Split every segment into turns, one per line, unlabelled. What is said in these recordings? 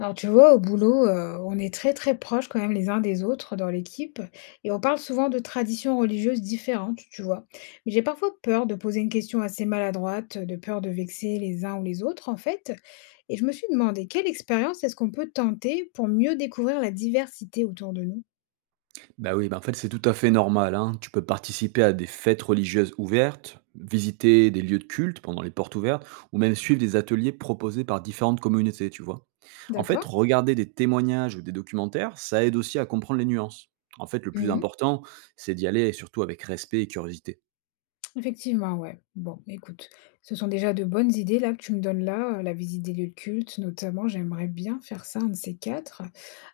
Alors tu vois, au boulot, on est très très proches quand même les uns des autres dans l'équipe et on parle souvent de traditions religieuses différentes, tu vois. Mais j'ai parfois peur de poser une question assez maladroite, de peur de vexer les uns ou les autres en fait. Et je me suis demandé quelle expérience est-ce qu'on peut tenter pour mieux découvrir la diversité autour de nous.
Bah oui, bah en fait, c'est tout à fait normal, hein. Tu peux participer à des fêtes religieuses ouvertes, visiter des lieux de culte pendant les portes ouvertes, ou même suivre des ateliers proposés par différentes communautés, tu vois. En fait,
D'accord?
regarder des témoignages ou des documentaires, ça aide aussi à comprendre les nuances. En fait, le plus important, c'est d'y aller et surtout avec respect et curiosité.
Effectivement, ouais. Bon, écoute, ce sont déjà de bonnes idées là que tu me donnes là, la visite des lieux de culte notamment, j'aimerais bien faire ça, un de ces quatre.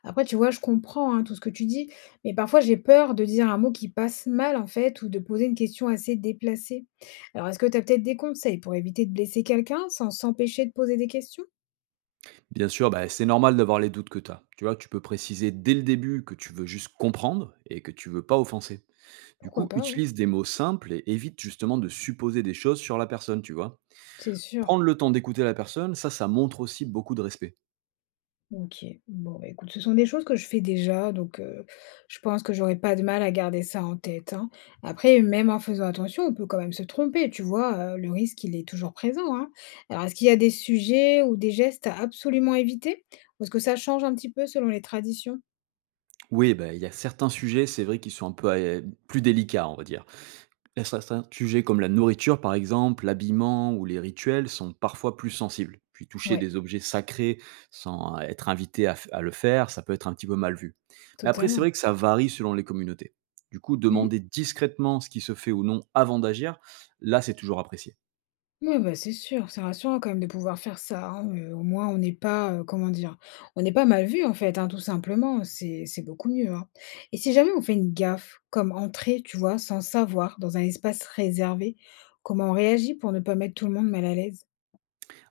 Après, tu vois, je comprends hein, tout ce que tu dis, mais parfois j'ai peur de dire un mot qui passe mal en fait ou de poser une question assez déplacée. Alors, est-ce que tu as peut-être des conseils pour éviter de blesser quelqu'un sans s'empêcher de poser des questions?
Bien sûr, bah, c'est normal d'avoir les doutes que tu as. Tu vois, tu peux préciser dès le début que tu veux juste comprendre et que tu veux pas offenser. Du
Pourquoi
coup,
pas, ouais,
utilise des mots simples et évite justement de supposer des choses sur la personne, tu vois.
c'est sûr.
Prendre le temps d'écouter la personne, ça montre aussi beaucoup de respect.
OK. Bon, bah, écoute, ce sont des choses que je fais déjà, donc je pense que j'aurais pas de mal à garder ça en tête, hein. Après, même en faisant attention, on peut quand même se tromper, tu vois? Le risque, il est toujours présent, hein. Alors est-ce qu'il y a des sujets ou des gestes à absolument éviter? Ou est-ce que ça change un petit peu selon les traditions?
Oui, bah, il y a certains sujets, c'est vrai, qui sont un peu plus délicats, on va dire. Il y a certains sujets comme la nourriture, par exemple, l'habillement ou les rituels sont parfois plus sensibles. Puis toucher
Ouais,
des objets sacrés sans être invité à, à le faire, ça peut être un petit peu mal vu. Mais après, c'est
totalement.
vrai que ça varie selon les communautés. Du coup,
Mmh.
demander discrètement ce qui se fait ou non avant d'agir, là, c'est toujours apprécié.
Oui, bah, c'est sûr, c'est rassurant quand même de pouvoir faire ça, hein, au moins on n'est pas, comment dire? On n'est pas mal vu en fait, hein, tout simplement, c'est beaucoup mieux, hein. Et si jamais on fait une gaffe, comme entrer, tu vois, sans savoir, dans un espace réservé, comment on réagit pour ne pas mettre tout le monde mal à l'aise?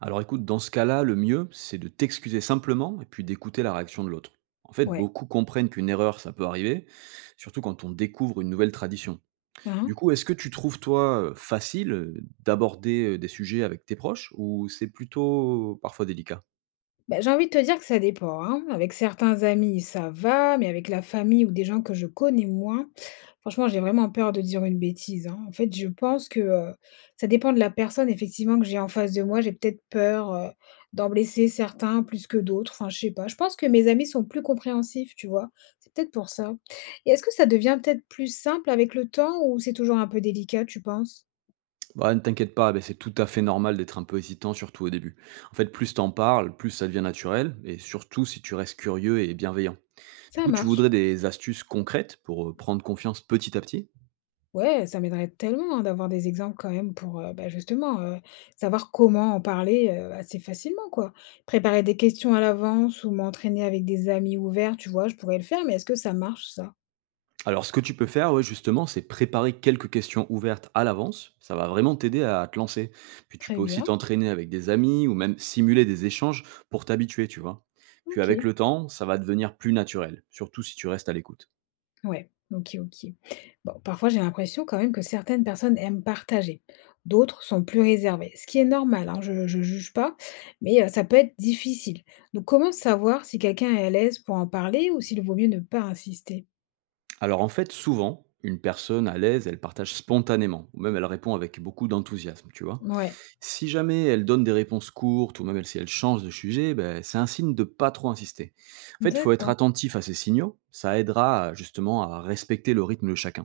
Alors écoute, dans ce cas-là, le mieux, c'est de t'excuser simplement et puis d'écouter la réaction de l'autre. En fait,
Ouais.
beaucoup comprennent qu'une erreur, ça peut arriver, surtout quand on découvre une nouvelle tradition.
Hein,
Du
hein.
coup, est-ce que tu trouves, toi, facile d'aborder des sujets avec tes proches ou c'est plutôt parfois délicat?
Bah, j'ai envie de te dire que ça dépend, hein. Avec certains amis, ça va, mais avec la famille ou des gens que je connais moins, franchement, j'ai vraiment peur de dire une bêtise, hein. En fait, je pense que, ça dépend de la personne effectivement que j'ai en face de moi. J'ai peut-être peur, d'en blesser certains plus que d'autres, enfin, je sais pas. Je pense que mes amis sont plus compréhensifs, tu vois? C'est peut-être pour ça. Et est-ce que ça devient peut-être plus simple avec le temps ou c'est toujours un peu délicat, tu penses?
Bah, ne t'inquiète pas, ben, c'est tout à fait normal d'être un peu hésitant, surtout au début. En fait, plus t'en parles, plus ça devient naturel, et surtout si tu restes curieux et bienveillant. Du
Ça
coup, tu
marche.
voudrais des astuces concrètes pour prendre confiance petit à petit?
Ouais, ça m'aiderait tellement, hein, d'avoir des exemples quand même pour, bah, justement, savoir comment en parler, assez facilement, quoi. Préparer des questions à l'avance ou m'entraîner avec des amis ouverts, tu vois? Je pourrais le faire, mais est-ce que ça marche ça?
Alors, ce que tu peux faire, ouais, justement, c'est préparer quelques questions ouvertes à l'avance. Ça va vraiment t'aider à te lancer. Puis tu peux
Très
aussi
bien,
t'entraîner avec des amis ou même simuler des échanges pour t'habituer, tu vois. Puis avec
OK.
le temps, ça va devenir plus naturel, surtout si tu restes à l'écoute.
Ouais, OK, OK. Bon, parfois j'ai l'impression quand même que certaines personnes aiment partager, d'autres sont plus réservées, ce qui est normal, hein, je juge pas, mais, ça peut être difficile. Donc comment savoir si quelqu'un est à l'aise pour en parler ou s'il vaut mieux ne pas insister?
Alors en fait, souvent, une personne à l'aise, elle partage spontanément, ou même elle répond avec beaucoup d'enthousiasme, tu vois.
Ouais,
Si jamais elle donne des réponses courtes, ou même si elle change de sujet, ben, c'est un signe de pas trop insister. En fait, il faut être
d'accord.
attentif à ces signaux, ça justement à respecter le rythme de chacun.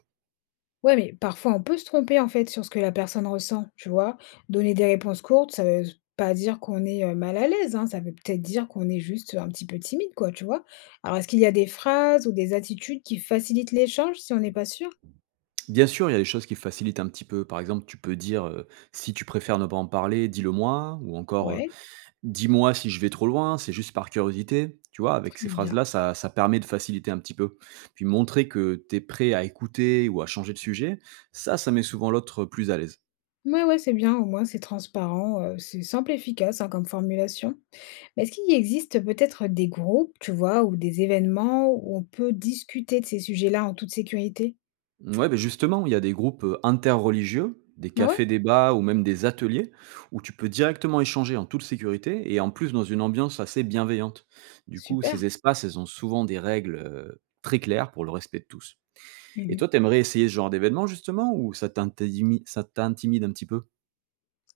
Ouais, mais parfois on peut se tromper en fait sur ce que la personne ressent, tu vois? Donner des réponses courtes, ça veut pas dire qu'on est mal à l'aise, hein, ça veut peut-être dire qu'on est juste un petit peu timide, quoi, tu vois? Alors, est-ce qu'il y a des phrases ou des attitudes qui facilitent l'échange si on n'est pas sûr?
Bien sûr, il y a des choses qui facilitent un petit peu. Par exemple, tu peux dire si tu préfères ne pas en parler, dis-le moi, ou encore
Ouais,
dis-moi si je vais trop loin, c'est juste par curiosité, tu vois? Avec ces
très bien.
phrases-là, ça permet de faciliter un petit peu. Puis montrer que tu es prêt à écouter ou à changer de sujet, ça met souvent l'autre plus à l'aise.
Ouais, ouais, c'est bien, au moins c'est transparent, c'est simple et efficace hein, comme formulation. Mais est-ce qu'il existe peut-être des groupes, tu vois, ou des événements où on peut discuter de ces sujets-là en toute sécurité?
Ouais, ben justement, il y a des groupes, interreligieux, des
Bah ouais,
cafés-débats ou même des ateliers où tu peux directement échanger en toute sécurité et en plus dans une ambiance assez bienveillante. Du coup,
super.
ces espaces, elles ont souvent des règles, très claires pour le respect de tous. Et toi, t'aimerais essayer ce genre d'événement justement ou ça t'intimide un petit peu?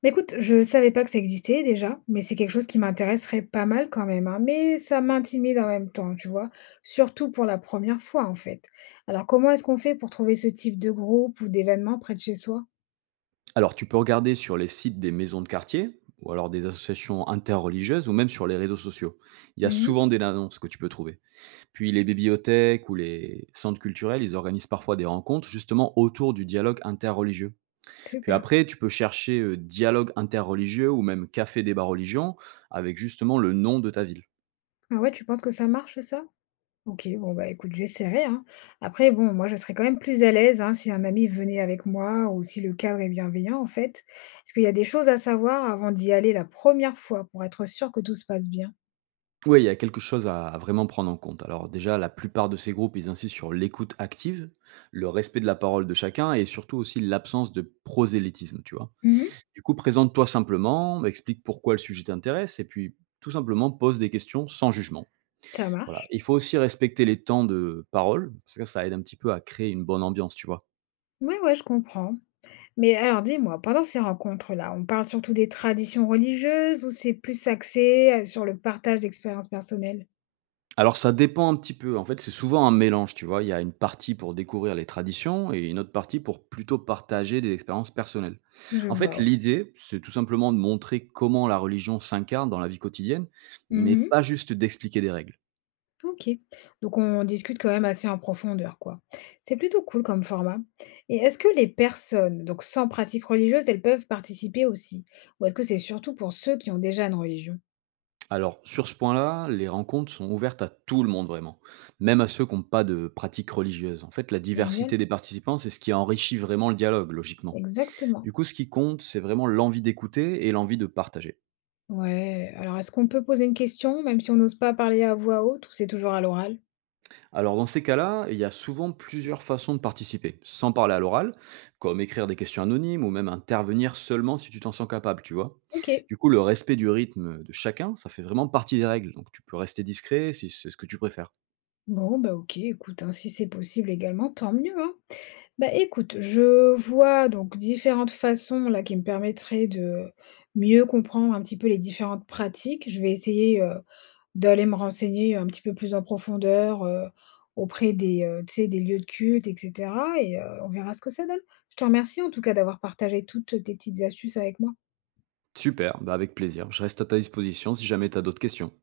Bah, écoute, je savais pas que ça existait déjà, mais c'est quelque chose qui m'intéresserait pas mal quand même, hein, mais ça m'intimide en même temps, tu vois, surtout pour la première fois en fait. Alors comment est-ce qu'on fait pour trouver ce type de groupe ou d'événement près de chez soi?
Alors, tu peux regarder sur les sites des maisons de quartier ou alors des associations interreligieuses ou même sur les réseaux sociaux. Il y a
Mhm,
souvent des annonces que tu peux trouver. Puis les bibliothèques ou les centres culturels, ils organisent parfois des rencontres justement autour du dialogue interreligieux. Puis
super.
après, tu peux chercher dialogue interreligieux ou même café débat religion avec justement le nom de ta ville.
Ah ouais, tu penses que ça marche ça? Ok, bon bah écoute, j'essaierai, hein. Après, bon, moi je serais quand même plus à l'aise hein, si un ami venait avec moi ou si le cadre est bienveillant en fait. Est-ce qu'il y a des choses à savoir avant d'y aller la première fois pour être sûr que tout se passe bien?
Oui, il y a quelque chose à vraiment prendre en compte. Alors déjà, la plupart de ces groupes, ils insistent sur l'écoute active, le respect de la parole de chacun et surtout aussi l'absence de prosélytisme, tu vois.
Mhm,
Du coup, présente-toi simplement, explique pourquoi le sujet t'intéresse et puis tout simplement pose des questions sans jugement.
ça
Voilà.
marche.
Il faut aussi respecter les temps de parole, parce que ça aide un petit peu à créer une bonne ambiance, tu vois?
Ouais, ouais, je comprends. Mais alors dis-moi, pendant ces rencontres-là, on parle surtout des traditions religieuses ou c'est plus axé sur le partage d'expériences personnelles?
Alors ça dépend un petit peu, en fait, c'est souvent un mélange, tu vois? Il y a une partie pour découvrir les traditions et une autre partie pour plutôt partager des expériences personnelles.
Je
En fait,
vois, ouais.
l'idée, c'est tout simplement de montrer comment la religion s'incarne dans la vie quotidienne, mais
Mhm.
pas juste d'expliquer des règles.
Ok. Donc on discute quand même assez en profondeur, quoi. C'est plutôt cool comme format. Et est-ce que les personnes, donc sans pratique religieuse, elles peuvent participer aussi? Ou est-ce que c'est surtout pour ceux qui ont déjà une religion?
Alors, sur ce point-là, les rencontres sont ouvertes à tout le monde vraiment, même à ceux qui n'ont pas de pratique religieuse. En fait, la
Génial.
diversité des participants, c'est ce qui enrichit vraiment le dialogue, logiquement.
Exactement.
Du coup, ce qui compte, c'est vraiment l'envie d'écouter et l'envie de partager.
Ouais. Alors est-ce qu'on peut poser une question, même si on n'ose pas parler à voix haute ou c'est toujours à l'oral?
Alors, dans ces cas-là, il y a souvent plusieurs façons de participer, sans parler à l'oral, comme écrire des questions anonymes ou même intervenir seulement si tu t'en sens capable, tu vois.
Ok.
Du coup, le respect du rythme de chacun, ça fait vraiment partie des règles, donc tu peux rester discret si c'est ce que tu préfères.
Bon, bah, OK, écoute, hein, si c'est possible également, tant mieux, hein. Bah, écoute, je vois donc différentes façons là qui me permettraient de mieux comprendre un petit peu les différentes pratiques. Je vais essayer, d'aller me renseigner un petit peu plus en profondeur, auprès des, tu sais, des lieux de culte et cetera et on verra ce que ça donne. Je te remercie en tout cas d'avoir partagé toutes tes petites astuces avec moi.
Super, bah avec plaisir. Je reste à ta disposition si jamais tu as d'autres questions.